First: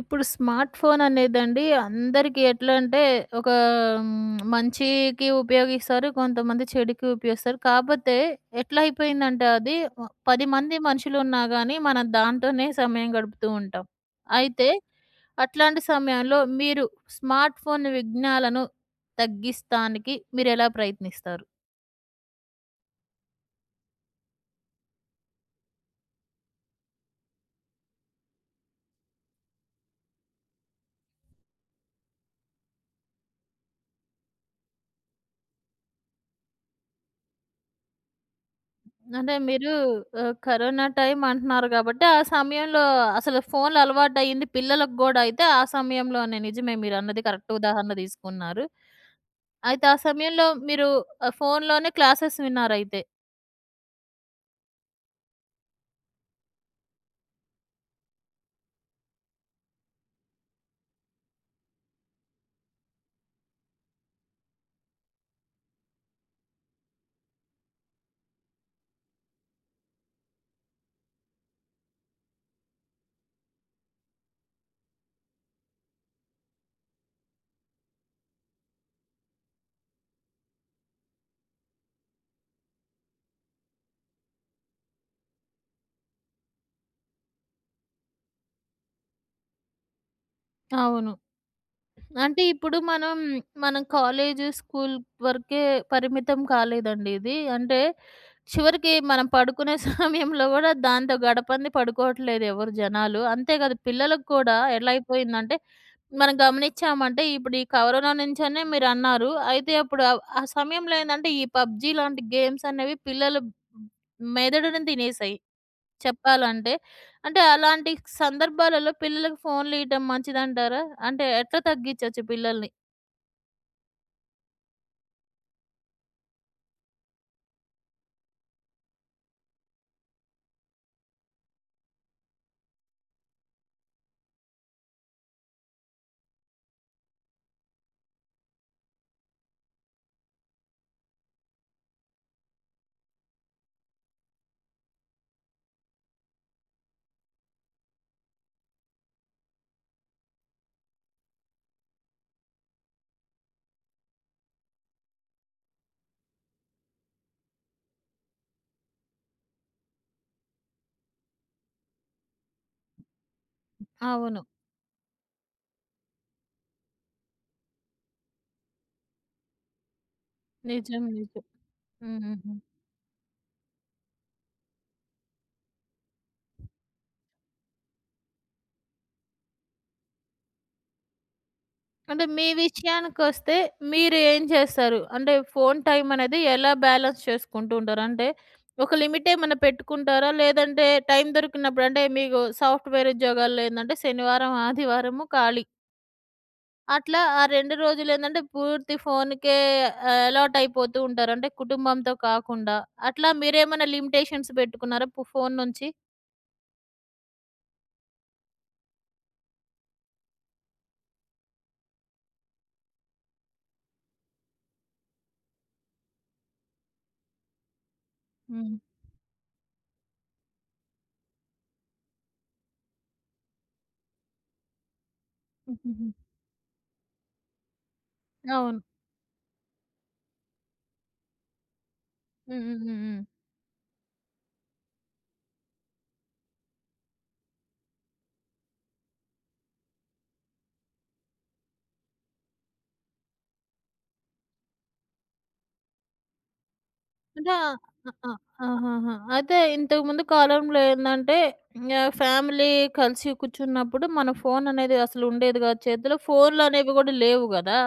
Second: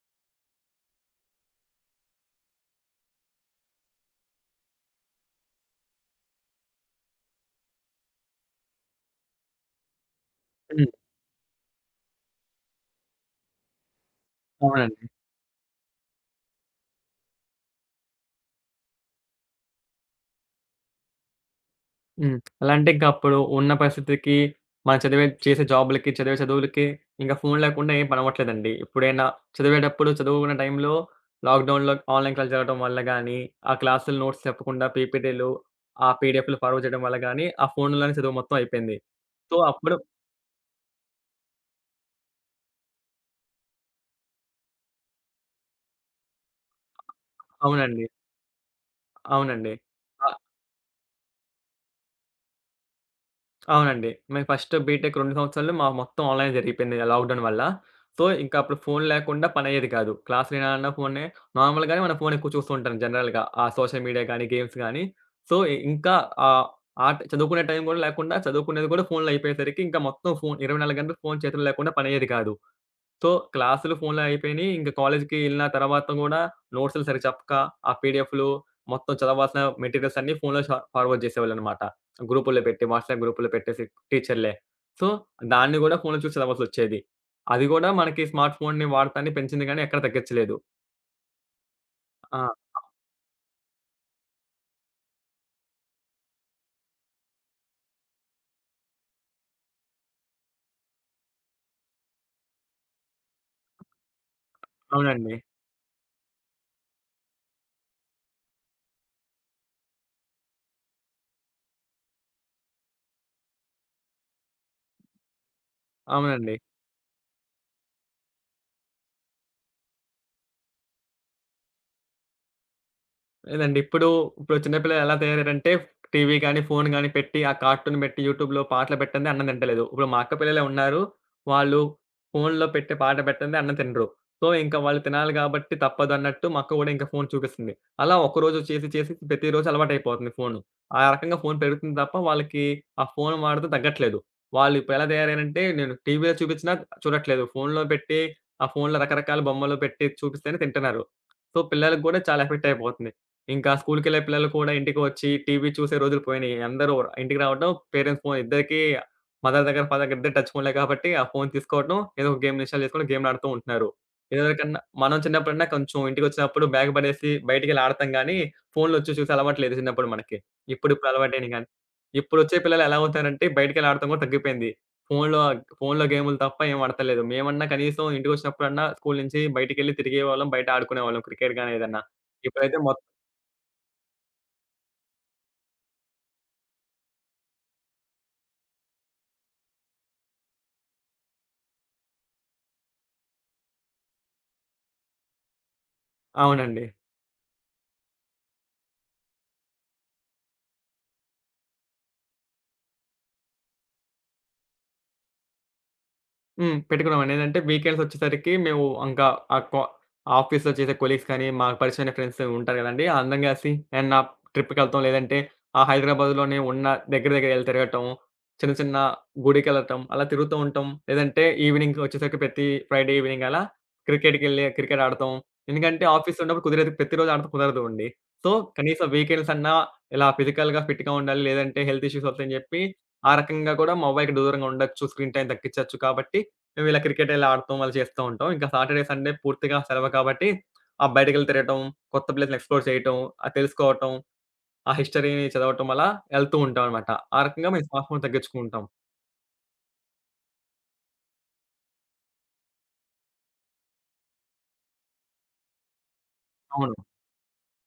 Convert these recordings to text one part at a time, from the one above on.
ఇప్పుడు smart phone అనేదండి అందరికీ ఎట్లా అంటే ఒక మంచికి ఉపయోగిస్తారు. కొంతమంది చెడుకి ఉపయోగిస్తారు. కాపోతే ఎట్లా అయిపోయిందంటే అది వ 10 మంది హ్మ్. మనుషులున్నా గానీ మనం దాంతోనే సమయం గడుపుతూ ఉంటాం. అయితే అవునండి. అట్లాంటి సమయంలో మీరు స్మార్ట్ ఫోన్ విఘ్నాలను తగ్గిస్తానికి మీరెలా ప్రయత్నిస్తారు? హ్మ్. ఎలా అంటే ఇంక అప్పుడు ఉన్న పరిస్థితికి, మనం చేసే జాబ్‌లకి, చదివే చదువులకి ఇంకా ఫోను లేకుండా ఏం పనవ్వట్లేదండి. ఎప్పుడైనా చదివేటప్పుడు చదువుకున్న టైంలో లాక్‌డౌన్‌లో ఆన్‌లైన్ క్లాసులు జరగడం వల్ల గానీ, ఆ క్లాసులు నోట్స్ చెప్పకుండా పీపీటీలు, ఆ పీడీఎఫ్‌లు ఫార్వర్డ్ చేయడం వల్ల గానీ, ఆ ఫోనులోనే చదువు మొత్తం అయిపోయింది. అంటే సో, మీరు అప్పుడు కరోనా టైమ్ అంటున్నారు గాబట్టి, ఆ సమయంలో అసలు ఫోన్లు అలవాటయింది పిల్లలకు గూడా అయితే ఆ సమయంలోనే. నిజమే, మీరన్నది కరెక్ట్ ఉదాహరణ అవునండి. తీసుకున్నారు. అవునండి. అయితే ఆ సమయంలో మీరు ఫోన్‌లోనే క్లాసెస్ విన్నారైతే. అవునండి. మేము ఫస్ట్ బీటెక్ 2 సంవత్సరాలు మా మొత్తం ఆన్‌లైన్ జరిగిపోయింది లాక్‌డౌన్ వల్ల. సో, ఇంకా అప్పుడు ఫోను లేకుండా పనయ్యేది కాదు. క్లాసులు వినాలన్నా ఫోనే. నార్మల్‌గానే మనం ఫోను ఎక్కువ చూస్తూ ఉంటాం జనరల్‌గా. ఆ సోషల్ మీడియా గానీ, గేమ్స్ గానీ. సో, ఇంకా ఆహ్, ఆట్ చదువుకునే టైం గూడా లేకుండా చదువుకునేది కూడా ఫోనులో అయిపోయేసరికి ఇంకా మొత్తం ఫోను 24 గంటలు ఫోను చేతుల్లో లేకుండా పనయ్యేది కాదు. సో, క్లాసులు ఫోన్‌లో అయిపోయినియి. ఇంక కాలేజీకి ఎళ్ళిన తర్వాత గూడా నోట్స్‌లు సరిగ్గా చెప్పక, ఆ పీడీఎఫ్‌లు మొత్తం చదవాల్సిన మెటీరియల్స్ అన్నీ ఫోన్‌లో ఫార్వర్డ్ జేసేవాళ్ళనమాట. గ్రూపుల్లో పెట్టి, వాట్సాప్ గ్రూపుల్లో పెట్టేసి టీచర్‌లే. సో, దాన్ని గూడా ఫోన్‌లో చూసి చదవాల్సొచ్చేది. అది గూడా మనకి స్మార్ట్ ఫోన్‌ని వాడకాన్ని పెంచింది గానీ ఎక్కడ తగ్గించలేదు. అవును. ఆ! అంటే ఇప్పుడు మనం మన కాలేజ్, స్కూల్ వరకే పరిమితం కాలేదండి ఇది. అంటే చివరికి మనం పడుకునే సమయంలో గూడా దాంతో గడపంది పడుకోవట్లేదు ఎవరు జనాలు. అంతే కాదు, పిల్లలకు కూడా ఎలా అవునండి. అయిపోయిందంటే మనం గమనిచ్చామంటే ఇప్పుడు ఈ కరోనా నుంచనే మీరన్నారు. అయితే అప్పుడు ఆ సమయంలో ఏందంటే ఈ పబ్‌జీ లాంటి గేమ్స్ అనేవి పిల్లలు మెదడుని తినేసాయి. అవునండి. చెప్పాలంటే. అంటే అలాంటి సందర్భాలలో పిల్లలకు ఫోన్‌లు ఇయ్యటం మంచిదంటారా? అంటే ఎట్లా తగ్గించొచ్చు పిల్లల్ని? లేదండి. ఇప్పుడు చిన్న పిల్లలు ఎలా తయారయ్యారంటే టీవీ గాని, ఫోను గాని పెట్టి, ఆ కార్టూన్ పెట్టి, యూట్యూబ్‌లో పాటలు పెట్టందే అన్నం తింటలేదు. ఇప్పుడు మా అక్క పిల్లలే ఉన్నారు. వాళ్ళు ఫోనులో పెట్టే పాట పెట్టందే అన్నం తినరు. సో, ఇంకా వాళ్ళు తినాలి కాబట్టి తప్పదన్నట్టు మా అక్క కూడా ఇంకా ఫోను చూపిస్తుంది. అలా ఒకరోజు చేసి, చేసి ప్రతిరోజు అలవాటైపోతుంది ఫోను. ఆ రకంగా ఫోను పెరుగుతుంది తప్ప వాళ్ళకి ఆ ఫోను వాడకం తగ్గట్లేదు. వాళ్ళు ఇప్పుడెలా తయారయ్యారంటే నేను టీవీలో చూపించినా చూడట్లేదు. ఫోనులో పెట్టి, ఆ ఫోనులో రకరకాల బొమ్మలు పెట్టి చూపిస్తేనే తింటున్నారు. సో, పిల్లలకి కూడా చాలా ఎఫెక్ట్ అయిపోతుంది. ఇంకా స్కూలుకెళ్ళే పిల్లలు కూడా ఇంటికొచ్చి టీవీ చూసే రోజులు పోయినియి. అందరూ ఇంటికి రావటం, పేరెంట్స్ ఫోన్ ఇద్దరికీ మదర్ దగ్గర, ఫాదర్ దగ్గర ఇద్దరు టచ్ ఫోన్‌లే కాబట్టి ఆ ఫోన్ తీసుకోవటం, ఏదో ఒక గేమ్‌ని ఇన్‌స్టాల్ చేసుకొని గేమ్‌లాడుతూ ఉంటున్నారు. అవును. ఇదివరకన్నా మనం చిన్నప్పుడన్నా కొంచెం ఇంటికొచ్చినప్పుడు బ్యాగ్ పడేసి బయటికెళ్ళి ఆడతాం గానీ, ఫోన్‌లొచ్చి చూసే అలవాటు లేదు చిన్నప్పుడు మనకి. నిజం. ఇప్పుడిప్పుడు నిజం. అలవాటయినియి గానీ. హ్మ్. హుహు. ఇప్పుడొచ్చే పిల్లలు ఎలా అవుతారంటే బయటికెళ్ళి ఆడటం కూడా తగ్గిపోయింది. ఫోన్‌లో ఫోన్‌లో గేములు తప్ప ఏం ఆడతలేదు. మేమన్నా కనీసం ఇంటికొచ్చినప్పుడన్నా స్కూలు నుంచి బయటికెళ్ళి తిరిగేవాళ్ళం, బయట ఆడుకునేవాళ్ళం క్రికెట్ గానీ ఏదన్నా. అంటే మీ ఇప్పుడైతే మొ విషయానికొస్తే మీరు ఏం చేస్తారు? అంటే ఫోను టైం అనేది ఎలా బ్యాలెన్స్ చేసుకుంటూ ఉంటారు? అంటే ఒక లిమిట్ ఏమన్నా పెట్టుకుంటారా? లేదంటే టైం దొరికినప్పుడు అంటే మీకు సాఫ్ట్‌వేర్ ఉద్యోగాల్లో ఏందంటే శనివారం, ఆదివారము ఖాళీ. అవునండి. అట్లా ఆ 2 రోజులేంటంటే పూర్తి ఫోనుకే అలవాటు అయిపోతూ ఉంటారు. అంటే కుటుంబంతో కాకుండా. అట్లా మీరేమైనా లిమిటేషన్స్ పెట్టుకున్నారా? ఫోను నుంచి? హ్మ్. పెట్టుకున్నామండి. ఏదంటే వీకెండ్స్ వచ్చేసరికి మేము ఇంకా ఆ కొ ఆఫీస్‌లో చేసే కొలీగ్స్ కానీ, మాకు పరిచయమైన ఫ్రెండ్స్ ఉంటారు కదండీ! అందరం కలిసి ఏమన్నా ట్రిప్‌కెళ్తాం. లేదంటే ఆ హైదరాబాద్‌లోనే ఉన్న దగ్గర దగ్గర ఎళ్ళి తిరగటం, చిన్న హ్మ్. చిన్న గుడికెళ్ళటం, అలా తిరుగుతూ ఉంటాం. లేదంటే ఈవినింగ్ వచ్చేసరికి ప్రతి ఫ్రైడే ఈవినింగ్ అలా క్రికెట్ ఆడతాం. ఎందుకంటే హుహుహు. ఆఫీస్‌లో ఉన్నప్పుడు కుదిరేది ప్రతిరోజు ఆడటం కుదరదు అండి. సో, అవును. కనీసం వీకెండ్స్ అన్నా ఇలా ఫిజికల్‌గా ఫిట్‌గా ఉండాలి. లేదంటే హెల్త్ ఇష్యూస్ వస్తాయని హ్మ్. చెప్పి, హ్మ్. హ్మ్. హ్మ్. ఆ రకంగా కూడా మొబైల్‌కి దూరంగా ఉండొచ్చు. స్క్రీన్ టైమ్ తగ్గించొచ్చు కాబట్టి మేము ఇలా క్రికెట్ ఇలా ఆడుతాం, అలా చేస్తా ఉంటాం. ఇంకా సాటర్‌డే, సండే పూర్తిగా సెలవు కాబట్టి బయటికెళ్ళి తిరగటం, కొత్త ప్లేస్‌లు ఎక్స్‌ప్లోర్ చేయటం, తెలుసుకోవటం, ఆ హిస్టరీని చదవటం అలా వెళ్తూ ఉంటామనమాట. ఆ అంటే రకంగా ఆహ్, మేము అ శ్వాసను అ తగ్గించుకుంటాం. ఆహాహా! అయితే ఇంతకుముందు కాలంలో ఏందంటే, ఫ్యామిలీ కలిసి కూర్చున్నప్పుడు మన ఫోన్ అనేది అసలు ఉండేది కాదు. చేతిలో ఫోన్‌లు అనేవి అవును. కూడా లేవు గదా!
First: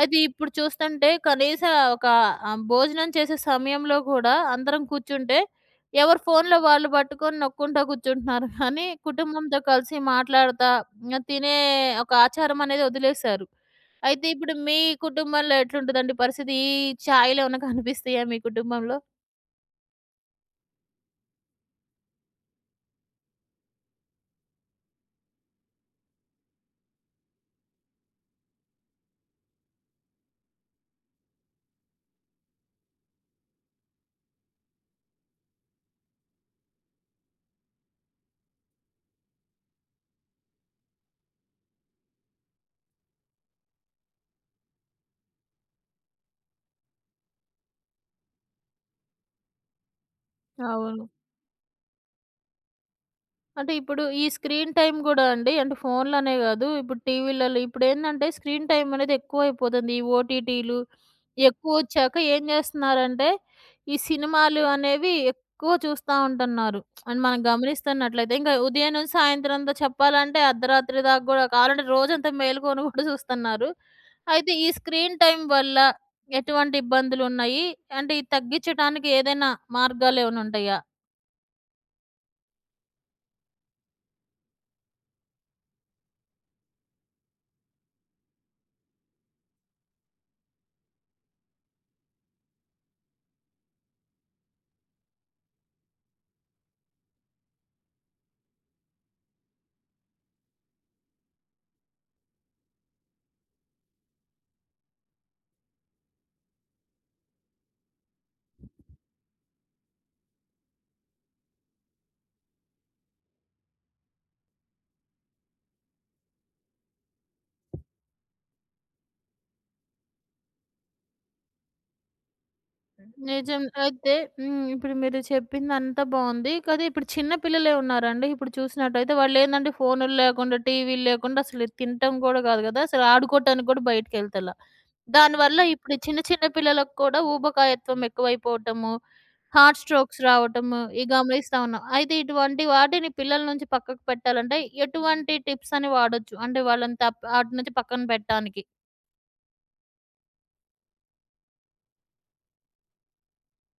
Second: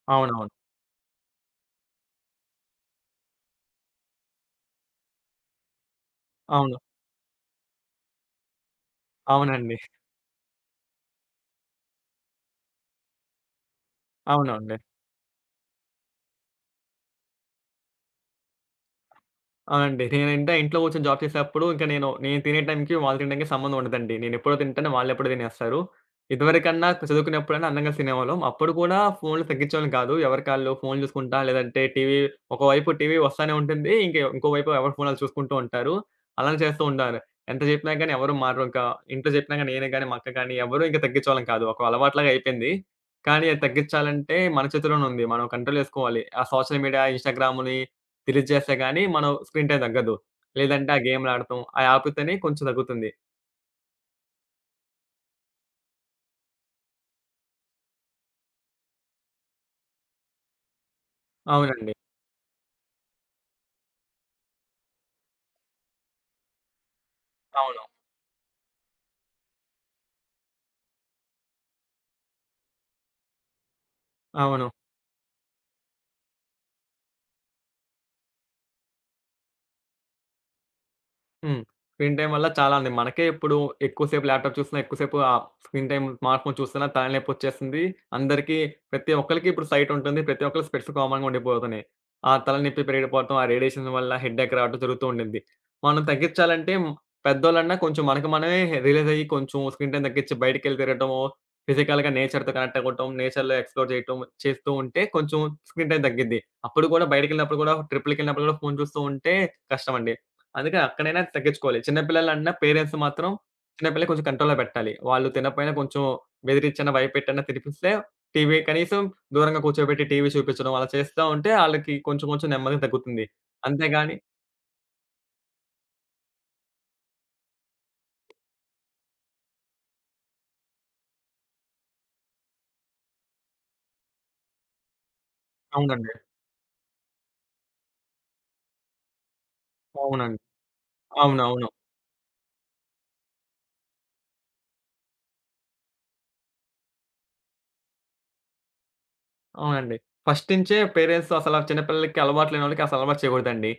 అయితే ఇప్పుడు అవునవును. చూస్తుంటే కనీసం భోజనం చేసే సమయంలో కూడా అందరం కూర్చుంటే, ఎవరి ఫోన్‌లో అవును. వాళ్ళు పట్టుకొని నొక్కుంటా కూర్చుంటున్నారు. కానీ కుటుంబంతో అవునండి. కలిసి మాట్లాడతా, తినే ఒక ఆచారం అనేది వదిలేశారు. అయితే ఇప్పుడు అవునండి. మీ కుటుంబంలో ఎట్లుంటదండి పరిస్థితి? ఈ ఛాయలేమన్నా కనిపిస్తాయా మీ కుటుంబంలో? ఆ! అండి. నేనంటే ఇంట్లో కూర్చొని జాబ్ చేసేప్పుడు ఇంక నేను తినే టైంకి, వాళ్ళు తినడానికి సంబంధం ఉండదండి. నేనెప్పుడో తింటాను, వాళ్ళెప్పుడో తినేస్తారు. ఇదివరకన్నా చదువుకున్నప్పుడైనా అందరం కలిసి తినేవాళ్ళం. అప్పుడు కూడా ఫోన్లు తగ్గించేవాళ్ళం కాదు. ఎవరికాళ్ళు ఫోన్లు చూసుకుంటా, లేదంటే టీవీ ఒకవైపు టీవీ వస్తానే ఉంటుంది. ఇంక ఇంకోవైపు ఎవరి ఫోన్ ఆళ్ళు చూసుకుంటూ ఉంటారు. అలానే చేస్తూ ఉండారు. ఎంత చెప్పినా గానీ ఎవరు మారరు. ఇంకా ఇంట్లో చెప్పినా గానీ నేనే గానీ, మా అక్క గానీ ఎవరు ఇంక తగ్గించేవాళ్ళం కాదు. ఒక అలవాటులాగా అయిపోయింది. కానీ అది తగ్గించాలంటే మన చేతిలోనే ఉంది. మనం కంట్రోల్ చేసుకోవాలి. ఆ సోషల్ మీడియా, ఇన్‌స్టాగ్రామ్‌ని డిలీట్ చేస్తే గాని మనం స్క్రీన్ టైమ్ తగ్గదు. లేదంటే ఆ అవును. గేమ్‌లాడటం, ఆ యాప్‌తోనే కొంచెం తగ్గుతుంది. అంటే ఇప్పుడు ఈ స్క్రీన్ టైమ్ గూడా అండి. అంటే ఫోన్‌లనే గాదు. ఇప్పుడు టీవీలలో ఇప్పుడేందంటే స్క్రీన్ టైమ్ అనేది ఎక్కువైపోతుంది. ఈ ఓటీటీలు అవునండి. ఎక్కువొచ్చాక ఏం జేస్తున్నారంటే, ఈ సినిమాలు అనేవి ఎక్కువ చూస్తా ఉంటున్నారు. అండ్ మనం అవును. గమనిస్తున్నట్లయితే ఇంకా ఉదయం నుంచి సాయంత్రం అంతా, చెప్పాలంటే అర్ధరాత్రి దాకా గూడా, కావాలంటే రోజంతా మేలుకొని గూడా చూస్తున్నారు. అయితే అవును. ఈ స్క్రీన్ టైమ్ వల్ల ఎటువంటి ఇబ్బందులున్నాయి? అంటే ఇది తగ్గించటానికి ఏదైనా మార్గాలేమైనా ఉంటాయా? హ్మ్. స్క్రీన్ టైమ్ వల్ల చాలా అండి. మనకే ఇప్పుడు ఎక్కువసేపు ల్యాప్‌టాప్ చూస్తున్నా, ఎక్కువసేపు ఆ స్క్రీన్ టైమ్ స్మార్ట్ ఫోన్ చూస్తున్నా తలనొప్పొచ్చేస్తుంది. అందరికీ ప్రతి ఒక్కళ్ళకి ఇప్పుడు సైట్ ఉంటుంది. ప్రతి ఒక్కళ్ళ స్పెట్స్ కామన్‌గా ఉండిపోతున్నాయి. ఆ తలనొప్పి పెరిగిపోవటం, ఆ రేడియేషన్ వల్ల హెడ్‌ఏక్ రావడం జరుగుతూ ఉండిద్ది. మనం తగ్గించాలంటే పెద్దోళ్ళన్నా కొంచెం మనకు మనమే రియలైజ్ అయ్యి కొంచెం స్క్రీన్ టైమ్ తగ్గించి బయటికెళ్ళి తిరగటము, ఫిజికల్‌గా నేచర్‌తో కనెక్ట్ అవ్వటం, నేచర్‌లో ఎక్స్‌ప్లోర్ చేయటం చేస్తూ ఉంటే కొంచెం స్క్రీన్ టైమ్ తగ్గిద్ది. అప్పుడు కూడా బయటికెళ్ళినప్పుడు కూడా ట్రిప్‌లకెళ్ళినప్పుడు కూడా ఫోను చూస్తూ ఉంటే కష్టమండి. అందుకే అక్కడైనా తగ్గించుకోవాలి. చిన్న పిల్లలన్నా పేరెంట్స్ మాత్రం చిన్న పిల్లలని కొంచెం కంట్రోల్‌లో పెట్టాలి. వాళ్ళు తినకపోయినా కొంచెం బెదిరిచ్చైనా, భయపెట్టైనా తినిపిస్తే టీవీ కనీసం దూరంగా కూర్చోబెట్టి టీవీ చూపించడం అలా చేస్తా ఉంటే ఆళ్ళకి కొంచెం కొంచెం నెమ్మదిగా తగ్గుతుంది. నిజం. అయితే అంతేగాని హ్మ్. ఇప్పుడు మీరు చెప్పిందంతా బావుంది. కానీ ఇప్పుడు చిన్న పిల్లలే ఉన్నారండి. ఇప్పుడు చూసినట్టయితే వాళ్ళేందంటే ఫోనులు లేకుండా, టీవీలు లేకుండా అసలు తినటం కూడా కాదు కదా! అసలు ఆడుకోవటానికి కూడా బయటికెళ్తలా. దానివల్ల హ్మ్, ఇప్పుడు అవునండి. చిన్న చిన్న పిల్లలకు కూడా ఊబకాయత్వం ఎక్కువైపోవటము, హార్ట్ స్ట్రోక్స్ అవునండి. రావటము ఇవి గమనిస్తా అవునవును. ఉన్నాం. అయితే ఇటువంటి వాటిని పిల్లల నుంచి పక్కకు పెట్టాలంటే ఎటువంటి టిప్స్ అని వాడొచ్చు? అంటే వాళ్ళని ఆటి నుంచి పక్కన పెట్టడానికి. అవునండి. ఫస్ట్ నుంచే పేరెంట్స్ అసల చిన్న పిల్లలకి అలవాటు లేనోళ్ళకి అసలు అలవాటు చేయకూడదండి.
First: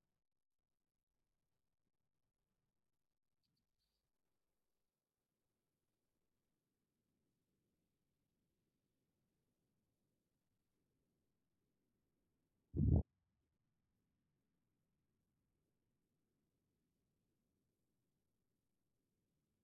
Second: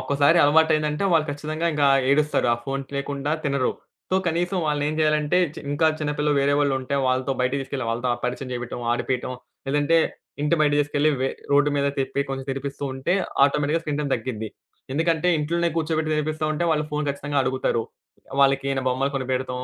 ఒక్కసారి అలవాటయిందంటే వాళ్ళు ఖచ్చితంగా ఇంకా ఏడుస్తారు. ఆ ఫోను లేకుండా తినరు. సో, కనీసం వాళ్ళనేం చేయాలంటే ఇంకా చిన్న పిల్లలు వేరే వాళ్ళుంటే వాళ్ళతో బయటికి తీసుకెళ్ళి వాళ్ళతో పరిచయం చేపియటం, ఆడిపియటం. లేదంటే ఇంటి బయట తీసుకెళ్ళి రోడ్డు మీద తిప్పి కొంచెం తినిపిస్తూ ఉంటే ఆటోమేటిక్‌గా స్క్రీన్ టైమ్ తగ్గిద్ది. ఎందుకంటే ఇంట్లోనే కూర్చోబెట్టి తినిపిస్తా ఉంటే వాళ్ళు ఫోను ఖచ్చితంగా అడుగుతారు. వాళ్ళకి ఏమైనా బొమ్మలు కొనిపెడతాం,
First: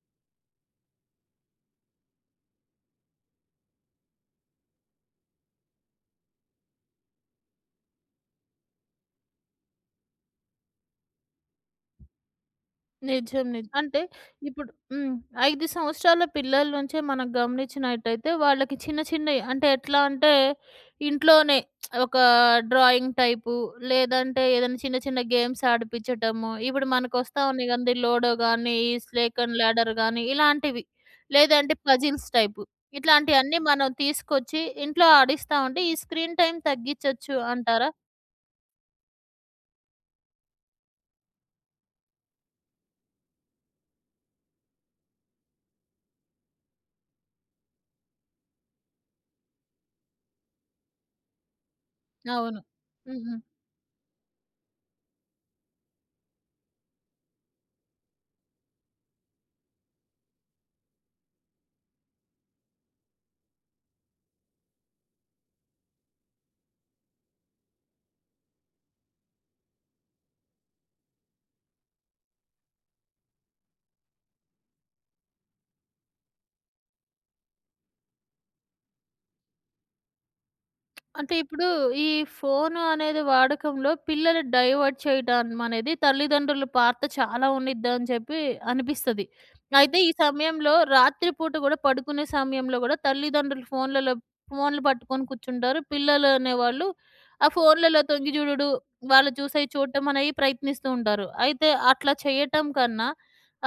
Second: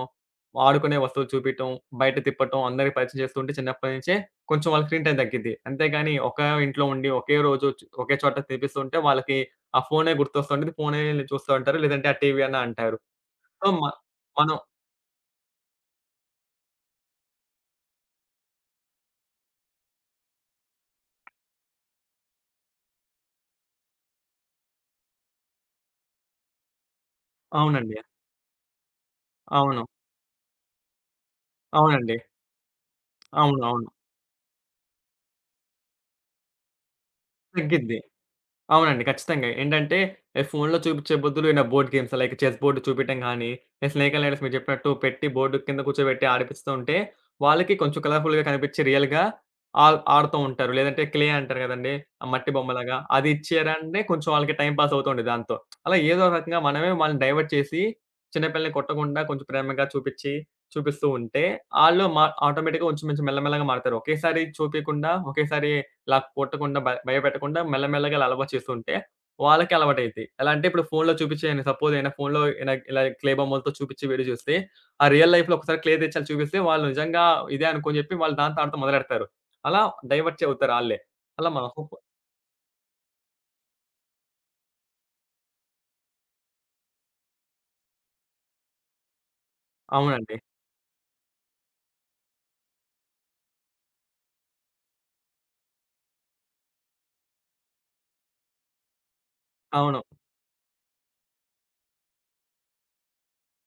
ఆడుకునే వస్తువులు చూపియటం, బయట తిప్పటం, అందరికి పరిచయం చేస్తూ ఉంటే చిన్నప్పటి నుంచే కొంచెం వాళ్ళకి స్క్రీన్ టైమ్ తగ్గిద్ది. అంతేగాని ఒకే ఇంట్లో ఉండి, ఒకే రోజు చు ఒకే చోట తినిపిస్తుంటే వాళ్ళకి ఆ ఫోనే గుర్తొస్తుంటది. ఫోనే చూస్తా ఉంటారు. లేదంటే ఆ టీవీ అన్నా అంటారు. నిజం. సో, నిజం. మ అంటే మనం ఇప్పుడు హ్మ్, 5 సంవత్సరాల పిల్లల నుంచే మనం గమనించినట్టయితే వాళ్ళకి చిన్న చిన్నయి అంటే ఎట్లా అంటే ఇంట్లోనే ఒక డ్రాయింగ్ టైపు లేదంటే ఏదైనా చిన్న చిన్న గేమ్స్ ఆడిపిచ్చటము. ఇప్పుడు మనకొస్తా ఉన్నాయి కదండీ! అవునండి. లూడో గాని, ఈ స్నేక్ అండ్ అవును. ల్యాడర్ గాని ఇలాంటివి. లేదంటే అవునండి. Puzzles type. ఇట్లాంటియన్నీ అవును. మనం తీసుకొచ్చి ఇంట్లో ఆడిస్తా ఉంటే ఈ స్క్రీన్ టైమ్ తగ్గిచ్చొచ్చు అంటారా? తగ్గిద్ది. అవునండి. ఖచ్చితంగా. ఏంటంటే ఈ ఫోనులో చూపిచ్చే బొద్దులు ఇలా board games like chess board చూపియటం గానీ, ఈ స్నేక్ అండ్ ల్యాడర్స్ మీరు చెప్పినట్టు పెట్టి బోర్డ్ కింద కూర్చోబెట్టి ఆడిపిస్తూ ఉంటే, వాళ్ళకి కొంచెం కలర్‌ఫుల్‌గా కనిపిచ్చి రియల్‌గా ఆడుతూ ఉంటారు. లేదంటే క్లే అంటారు గదండీ! ఆ మట్టి అవును. బొమ్మలాగా హ్మ్. అది హ్మ్. ఇచ్చారంటే కొంచెం వాళ్ళకి టైమ్ పాస్ అవుతుంది దాంతో. అలా ఏదో ఒక రకంగా మనమే వాళ్ళని డైవర్ట్ చేసి, చిన్న పిల్లల్ని కొట్టకుండా కొంచెం ప్రేమగా చూపిచ్చి, చూపిస్తూ ఉంటే ఆళ్ళు మా ఆటోమేటిక్‌గా కొంచెం కొంచెం మెల్లమెల్లగా మారతారు. ఒకేసారి చూపియకుండా, ఇలా కొట్టకుండా, భయపెట్టకుండా మెల్లమెల్లగా ఇలా అలవాటు చేస్తుంటే, వాళ్ళకి అలవాటయిద్ది. ఎలా అంటే ఇప్పుడు ఫోనులో చూపిచ్చేయన సపోజ్ ఏమైనా ఫోనులో ఇలా ఇలా క్లే బొమ్మలతో చూపిచ్చి వీడియో చూస్తే, ఆ రియల్ లైఫ్‌లో ఒకసారి క్లే తెచ్చి అలా చూపిస్తే వాళ్ళు నిజంగా ఇదే అనుకోని చెప్పి వాళ్ళు దాంతో ఆడటం మొదలెడతారు. అలా డైవర్ట్ అవుతారు ఆళ్ళే. అంటే అలా మా ఇప్పుడు ఈ ఫోను అనేది వాడకంలో పిల్లలు డైవర్ట్ చేయడం అనేది తల్లిదండ్రుల పాత్ర చాలా ఉండిద్దని చెప్పి అనిపిస్తది. అయితే ఈ అవునండి. సమయంలో రాత్రిపూట గూడా పడుకునే సమయంలో గూడా తల్లిదండ్రులు ఫోన్లు పట్టుకొని కూర్చుంటారు. పిల్లలు అనేవాళ్ళు ఆ ఫోన్లలో తొంగి జూడుడు, వాళ్ళు చూసేయి అవును. చూడటం అనేవి ప్రయత్నిస్తూ ఉంటారు. అయితే అట్లా చేయటం కన్నా,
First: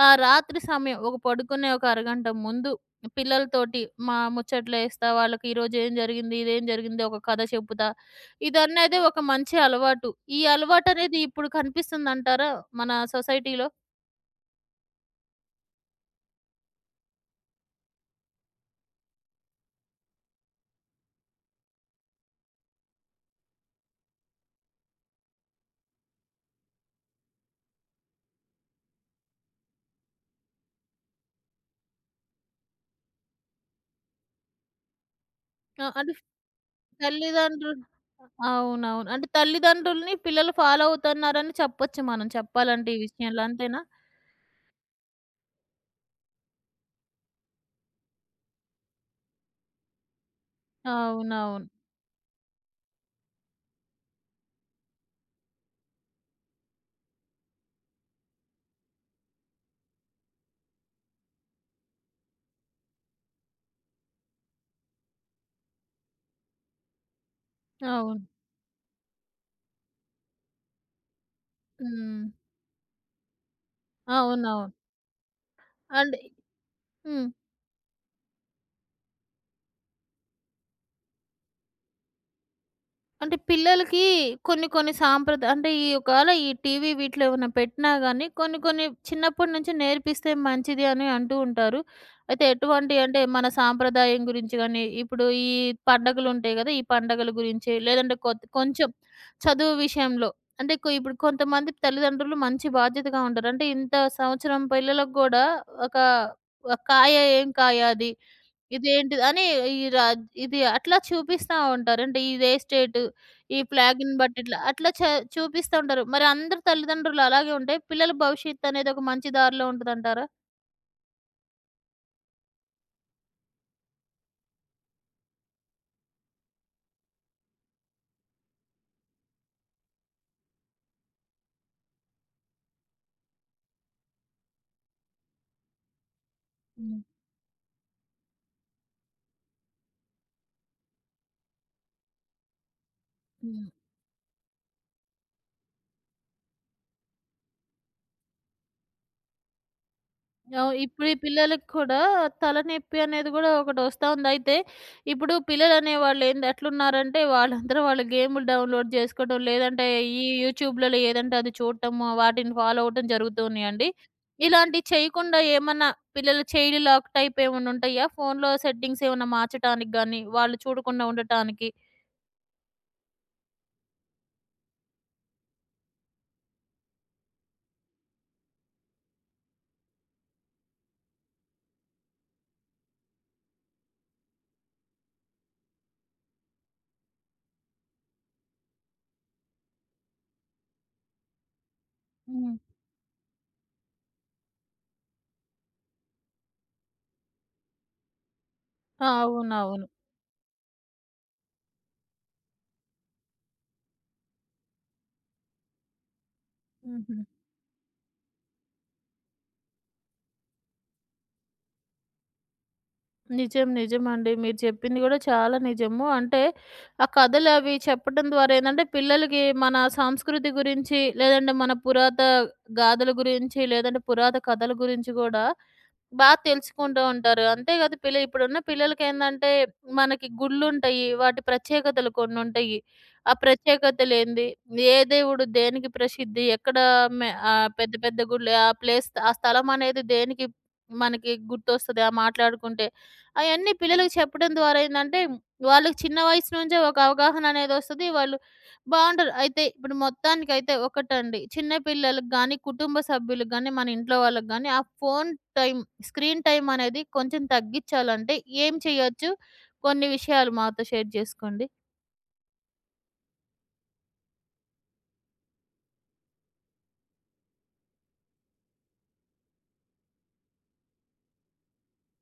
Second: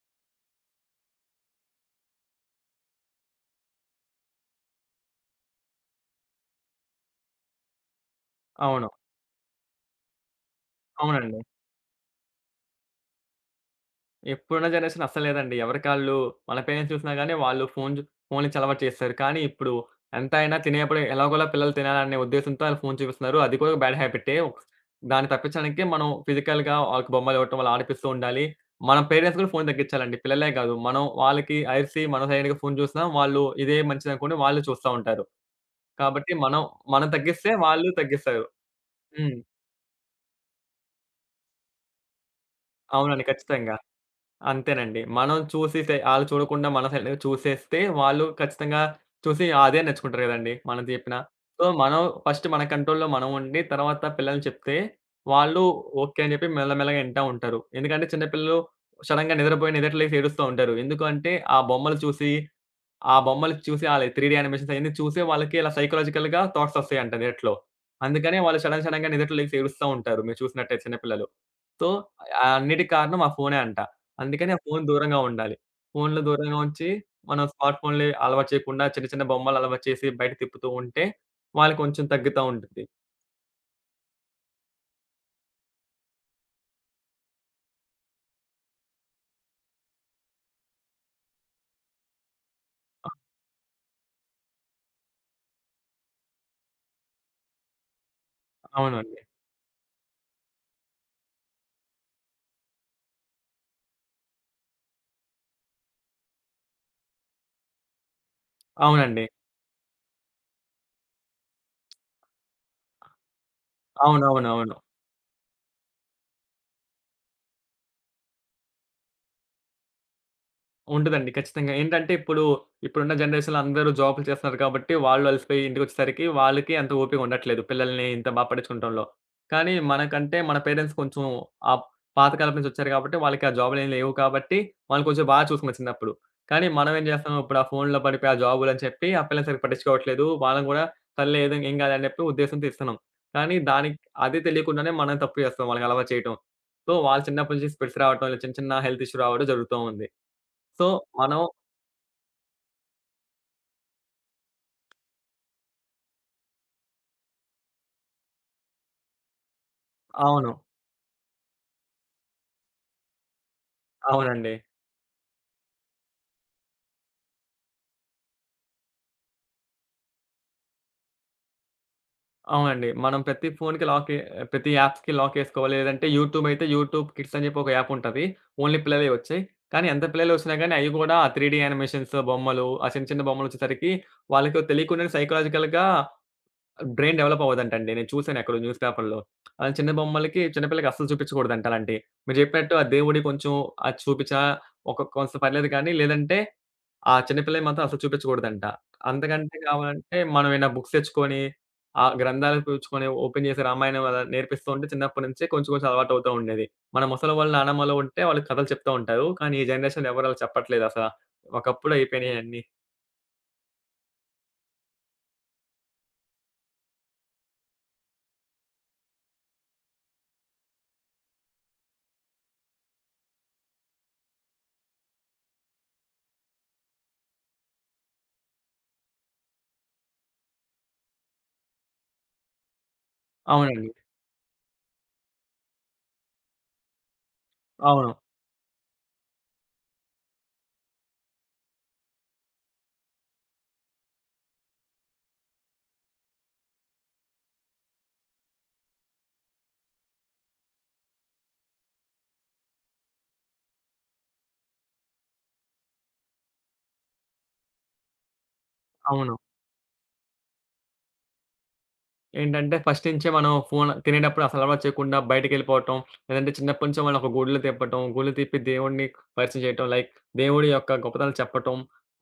ఆ రాత్రి సమయం ఒక పడుకునే ఒక అరగంట ముందు పిల్లలతోటి మా ముచ్చట్లేస్తా, వాళ్ళకి ఈరోజు ఏం జరిగింది, ఇదేం జరిగింది, ఒక కథ చెప్పుతా. అవును. ఇదన్నదే ఒక మంచి అలవాటు. ఈ అలవాటనేది అవునండి. ఇప్పుడు కనిపిస్తుందంటారా మన సొసైటీలో? ఇప్పుడున్న జనరేషన్ అస్సలు లేదండి. ఎవరికాళ్ళు మన పేరెంట్స్ చూసినా గాని వాళ్ళు ఫోను చు ఫోన్‌లిచ్చి అలవాటు చేసేసారు. కానీ ఇప్పుడు ఎంత అయినా తినేప్పుడు ఎలాగోలా పిల్లలు తినాలనే ఉద్దేశంతో ఆళ్ళు ఫోను చూపిస్తున్నారు. అది కూడా బ్యాడ్ హ్యాబిటే. దాన్ని తప్పించడానికి మనం ఫిజికల్‌గా వాళ్ళకి బొమ్మలు ఇవ్వటం, అలా ఆడిపిస్తూ ఉండాలి. మన పేరెంట్స్ కూడా ఫోను తగ్గించాలండి. పిల్లలే కాదు. మనం వాళ్ళకి అరిసి మనం సైలెంట్‌గా ఫోను చూసినా వాళ్ళు ఇదే మంచిదనుకోని వాళ్ళు చూస్తా ఉంటారు. ఆ! అంటే కాబట్టి మనం మనం తగ్గిస్తే తల్లిదండ్రులు. వాళ్ళు తగ్గిస్తారు. అవునవును. అంటే హ్మ్. తల్లిదండ్రులని పిల్లలు ఫాలో అవుతున్నారని చెప్పొచ్చు, మనం చెప్పాలంటే ఈ అవునండి. విషయంలో. ఖచ్చితంగా. అంతేనా? అంతేనండి. మనం చూసి సే ఆళ్ళు చూడకుండా మన సైడ్‌గా చూసేస్తే వాళ్ళు ఖచ్చితంగా చూసి అదే నేర్చుకుంటారు గదండీ మనం చెప్పిన. అవునవును. సో, మనం ఫస్ట్ మన కంట్రోల్‌లో మనం ఉండి తర్వాత పిల్లల్ని చెప్తే వాళ్ళు ఓకే అని జెప్పి మెల్లమెల్లగా ఇంటా ఉంటారు. ఎందుకంటే చిన్న పిల్లలు సడెన్‌గా నిద్రపోయి నిద్దట లేసి ఏడుస్తా ఉంటారు. ఎందుకంటే ఆ బొమ్మలు చూసి ఆళ్ళ 3 డీ యానిమేషన్స్ అయన్నీ చూసే వాళ్ళకి ఇలా సైకలాజికల్‌గా థాట్స్ ఒస్తాయంట నిద్దట్లో. అవును. అందుకనే వాళ్ళు సడెన్‌గా నిద్దట లేసి ఏడుస్తా ఉంటారు మీరు చూసినట్టయితే చిన్న పిల్లలు. సో, హ్మ్. అన్నిటికి కారణం ఆ ఫోనే అంట. అందుకని ఆ అవునవును. ఫోను దూరంగా ఉండాలి. అండ్ ఫోన్లు దూరంగా ఉంచి, హ్మ్. మనం స్మార్ట్ ఫోన్‌లు అలవాటు చేయకుండా చిన్న చిన్న బొమ్మలు అలవాటు చేసి బయట తిప్పుతూ ఉంటే, వాళ్ళకి కొంచెం తగ్గుతా ఉంటుంది. అంటే పిల్లలకి కొన్ని కొన్ని అంటే ఈ ఒకవేళ ఈ టీవీ వీటిలో ఏమైనా పెట్టినా గానీ, కొన్ని కొన్ని చిన్నప్పటి నుంచి నేర్పిస్తే మంచిది అని అంటూ ఉంటారు. అయితే ఎటువంటి, అంటే మన సాంప్రదాయం గురించి గానీ, ఇప్పుడు ఈ పండగలుంటాయి గదా! ఈ పండగల గురించి లేదంటే కొంచెం అవునండి. చదువు విషయంలో, అంటే ఇప్పుడు కొంతమంది తల్లిదండ్రులు మంచి బాధ్యతగా ఉంటారు. అంటే ఇంత సంవత్సరం పిల్లలకు గూడా ఒక ఒక కాయ ఏం కాయ అది? ఇదేంటిది అవునండి. అని ఈ రా ఇది అట్లా చూపిస్తా ఉంటారు. అంటే ఇదే స్టేటు, ఈ ఫ్లాగ్‌ని బట్టి ఇట్లా, అవునవునవును. అట్లా చూపిస్తా ఉంటారు. మరి అందరి తల్లిదండ్రులు అలాగే ఉంటే పిల్లల భవిష్యత్తు అనేది ఒక మంచి దారిలో ఉంటదంటారా? ఉంటదండి. ఖచ్చితంగా. ఇప్పుడున్న జనరేషన్‌లో అందరూ జాబ్‌లు చేస్తున్నారు కాబట్టి, వాళ్ళు అలసిపోయి ఇంటికొచ్చేసరికి వాళ్ళకి అంత ఓపిక ఉండట్లేదు. పిల్లల్ని ఇంత బా పట్టించుకుంటంలో. కానీ మనకంటే మన పేరెంట్స్ కొంచెం ఆ పాతకాలం నుంచి వచ్చారు కాబట్టి, వాళ్ళకి ఆ జాబ్‌లేమి లేవు కాబట్టి, వాళ్ళు కొంచెం బా చూసుకున్నారు చిన్నప్పుడు. కానీ మనం హ్మ్. ఏం చేస్తాం, ఇప్పుడు ఆ ఫోన్‌లో పడిపోయి ఆ జాబులని చెప్పి, ఆ పిల్లల్ని సరిగ్గా పట్టించుకోవట్లేదు. వాళ్ళని కూడా సర్లే ఏదో ఏం కాదులే అని చెప్పి ఉద్దేశంతో ఇస్తున్నాం. కానీ హ్మ్. దానికి అది తెలియకుండానే మనం తప్పు చేస్తాం వాళ్ళకి అలవాటు చేయటం. సో, వాళ్ళు చిన్నప్పటి నుంచి స్పెట్స్ రావటం, చిన్న చిన్న హెల్త్ ఇష్యూ రావడం జరుగుతూ ఉంది. సో, ఇప్పుడు ఈ మనం పిల్లలకి కూడా తలనొప్పి అనేది గూడా ఒకటొస్తా ఉంది. అయితే ఇప్పుడు పిల్లలనేవాళ్ళు ఏంది ఎట్లున్నారంటే వాళ్ళంతట వాళ్ళు గేములు డౌన్‌లోడ్ చేసుకోవడం, లేదంటే ఈ అవును. యూట్యూబ్‌లలో ఏదంటే అది చూడటము, వాటిని ఫాలో అవ్వటం జరుగుతూ ఉన్నాయండి. అవునండి. ఇలాంటివి చేయకుండా ఏమన్నా పిల్లలు చైల్డ్ లాక్ టైప్ ఏమన్నా ఉంటాయా? ఫోన్‌లో సెట్టింగ్స్ ఏమన్నా మార్చటానికి గాని, వాళ్ళు చూడకుండా ఉండటానికి? అవునండి. మనం ప్రతి ఫోన్‌కి లాక్ ఎ ప్రతి యాప్స్‌కి లాక్ ఏసుకోవాలి. లేదంటే యూట్యూబ్ అయితే యూట్యూబ్ కిడ్స్ అని చెప్పి ఒక యాప్ ఉంటది. ఓన్లీ పిల్లలయి వచ్చాయి. కానీ ఎంత పిల్లలొచ్చినా గానీ అయి గూడా ఆ 3 డీ యానిమేషన్స్ బొమ్మలు, ఆ చిన్న చిన్న బొమ్మలొచ్చేసరికి వాళ్ళకి తెలియకుండానే సైకలాజికల్‌గా బ్రెయిన్ డెవలప్ అవ్వదంటండి. నేను చూసాను ఎక్కడో న్యూస్ పేపర్‌లో. ఆ చిన్న బొమ్మలకి చిన్న పిల్లలకి అస్సలు చూపించకూడదంట అలాంటియి. మీరు హ్మ్. చెప్పినట్టు ఆ దేవుడియి కొంచెం అది చూపించినా ఒక కొంత పర్లేదు కానీ లేదంటే చిన్న పిల్లలయి మాత్రం అసలు చూపించకూడదంట. ఆ! అంతకంటే అవునవును. కావాలంటే మనం ఏమైనా బుక్స్ తెచ్చుకొని, ఆ గ్రంథాలు తెచ్చుకొని ఓపెన్ చేసి రామాయణం అలా నేర్పిస్తూ ఉంటే చిన్నప్పటి నుంచే కొంచెం కొంచెం అలవాటు అవుతూ ఉండేది. మన హుహు. ముసలి వాళ్ళు నానమ్మలు ఉంటే వాళ్ళు కథలు చెప్తా ఉంటారు. కానీ ఈ జనరేషన్‌లో ఎవరు అలా చెప్పట్లేదు అసల. ఒకప్పుడు అయిపోయినాయి అన్నీ. నిజం. నిజమండి. మీరు చెప్పింది గూడా చాలా నిజము. అంటే, ఆ కథలవి చెప్పడం ద్వారా ఏందంటే, పిల్లలకి మన సంస్కృతి గురించి, లేదంటే మన పురాత గాథల గురించి, లేదంటే పురాత కథల గురించి గూడా బా తెలుసుకుంటూ ఉంటారు. అంతేకాదు ఇప్పుడున్న పిల్లలకేందంటే, మనకి గుళ్ళుంటయి, వాటి ప్రత్యేకతలు కొన్నుంటయి. ఆ అవునండి. ప్రత్యేకతలేంది, ఏ దేవుడు దేనికి ప్రసిద్ధి, ఎక్కడ పెద్ద అవును. పెద్ద గుళ్ళు, ఆ ప్లేస్, ఆ స్థలమనేది దేనికి మనకి గుర్తొస్తది, ఆ మాట్లాడుకుంటే. అయన్నీ పిల్లలకి చెప్పడం ద్వారా ఏందంటే, వాళ్ళకి చిన్న వయసు నుంచే ఒక అవగాహన అనేదొస్తది. వాళ్ళు బావుంటారు. అయితే ఇప్పుడు మొత్తానికైతే ఒకటండి. చిన్న పిల్లలకి గానీ, కుటుంబ సభ్యులకి గానీ, మన ఇంట్లో వాళ్ళకి గానీ, ఆ ఫోను టైం, స్క్రీన్ టైం అనేది కొంచెం తగ్గిచ్చాలంటే ఏం చేయొచ్చు? అవును. కొన్ని విషయాలు మాతో షేర్ జేసుకోండి. ఏంటంటే ఫస్ట్ నుంచే మనం ఫోన్ తినేటప్పుడు అసలు అలవాటు చేయకుండా బయటికెళ్ళిపోవటం. లేదంటే చిన్నప్పటి నుంచే వాళ్ళని ఒక గుడిలో తిప్పటం. గుడిలో తిప్పి దేవుడిని పరిచయం చేయటం. లైక్ దేవుడి యొక్క గొప్పతనాలు చెప్పటం.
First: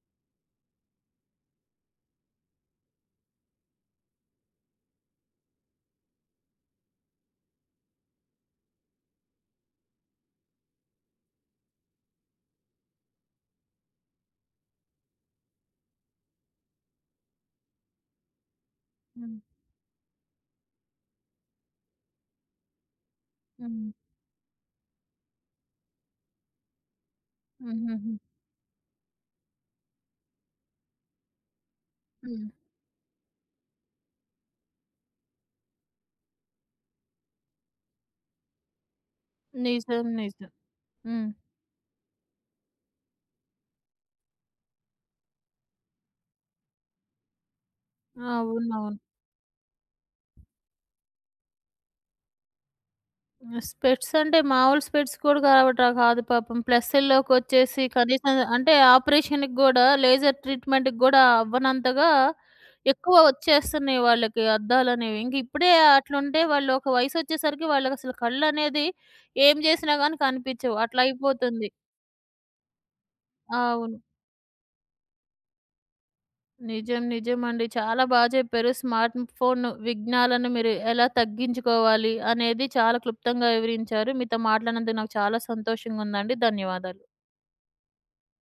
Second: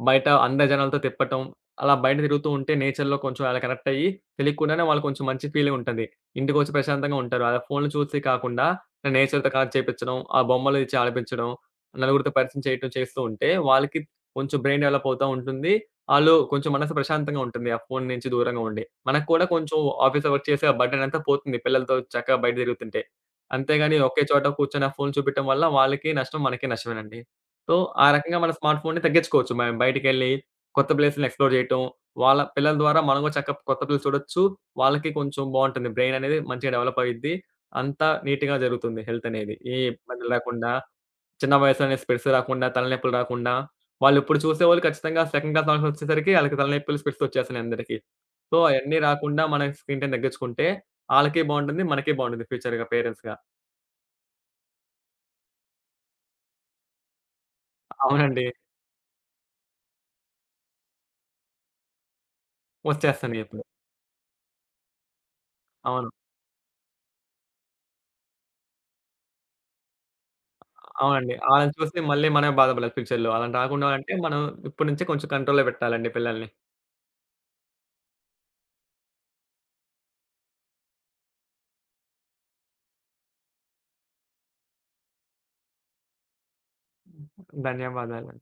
బయట అందరి జనాలతో తిప్పటం. అలా బయట తిరుగుతూ ఉంటే నేచర్‌లో కొంచెం అలా కనెక్ట్ అయ్యి తెలియకుండానే వాళ్ళు కొంచెం మంచి ఫీలింగ్ ఉంటది. ఇంటికొచ్చి ప్రశాంతంగా ఉంటారు. అలా ఫోన్‌లు చూసి కాకుండా నేచర్‌తో కనెక్ట్ చేపించడం. ఆ బొమ్మలు ఇచ్చి ఆడిపించడం. నలుగురితో పరిచయం చేయటం చేస్తూ ఉంటే వాళ్ళకి కొంచెం బ్రెయిన్ డెవలప్ అవుతా ఉంటుంది. ఆళ్ళు కొంచెం మనసు ప్రశాంతంగా ఉంటుంది. ఆ ఫోను నుంచి దూరంగా ఉండి. మనకు హ్మ్. కూడా కొంచెం ఆఫీస్ వర్క్ చేసే ఆ బర్డెన్ అంతా పోతుంది. పిల్లలతో చక్కగా బయట తిరుగుతుంటే. హ్మ్. అంతేగాని ఒకే చోట కూర్చొని ఆ ఫోను చూపెట్టడం వల్ల వాళ్ళకి నష్టం, మనకి నష్టమేనండి. సో, ఆ హుహుహు. రకంగా మన స్మార్ట్ ఫోన్‌ని తగ్గించుకోవచ్చు. మనం బయటికెళ్ళి కొత్త ప్లేసుల్ని ఎక్స్‌ప్లోర్ చేయటం. వాళ్ళ హ్మ్. పిల్లల ద్వారా మనం కూడా చక్కగా కొత్త ప్లేస్ చూడొచ్చు. వాళ్ళకి కొంచెం బావుంటుంది. బ్రెయిన్ అనేది మంచిగా డెవలప్ అయ్యిద్ది. అంతా నీట్‌గా జరుగుతుంది హెల్త్ అనేది. ఏ నిజం. ఇబ్బంది నిజం. లేకుండా హ్మ్. చిన్న వయసులోనే స్పెక్ట్స్ రాకుండా, తలనొప్పులు రాకుండా, వాళ్ళిప్పుడు చూసేవాళ్ళు ఖచ్చితంగా సెకండ్ క్లాస్ నాలెడ్జొచ్చేసరికి ఆళ్ళకి తలనొప్పులు, స్పెక్ట్స్ వచ్చేస్తున్నాయి అందరికి. సో, అవునవును. అయన్నీ రాకుండా మన స్క్రీన్ టైమ్ తగ్గించుకుంటే, ఆళ్ళకి బావుంటుంది, మనకి బావుంటుంది ఫ్యూచర్‌గా పేరెంట్స్‌గా. స్పెట్స్ అంటే మామూలు స్పెట్స్ కూడా కావట కాదు పాపం. ప్లస్‌ల్లోకొచ్చేసి కనీసం అవునండి. అంటే ఆపరేషన్‌కి గూడా లేజర్ ట్రీట్‌మెంట్‌కి గూడా అవ్వనంతగా ఎక్కువ వచ్చేస్తున్నాయి ఇప్పుడు. వచ్చేస్తున్నాయి వాళ్ళకి అద్దాలనేవి. ఇంక ఇప్పుడే అవును. అట్లుంటే వాళ్ళు ఒక వయసొచ్చేసరికి వాళ్ళకసలు కళ్ళనేది ఏం జేసినా గాని కనిపిచ్చవు. అట్లా అవునండి. అయిపోతుంది. ఆళ్ళని చూసి మళ్ళీ మనమే బాధపడాలి ఫ్యూచర్‌లో. అలాంటి రాకుండా అవును. అంటే, మనం ఇప్పటి నుంచే కొంచెం కంట్రోల్‌లో పెట్టాలండి పిల్లల్ని. నిజం. నిజమండి. చాలా బా జెప్పారు. స్మార్ట్ ఫోను విఘ్నాలను మీరు ఎలా తగ్గించుకోవాలి అనేది చాలా క్లుప్తంగా వివరించారు. మీతో మాట్లాడినందుకు నాకు చాలా సంతోషంగుందండి. ధన్యవాదాలు. ధన్యవాదాలు.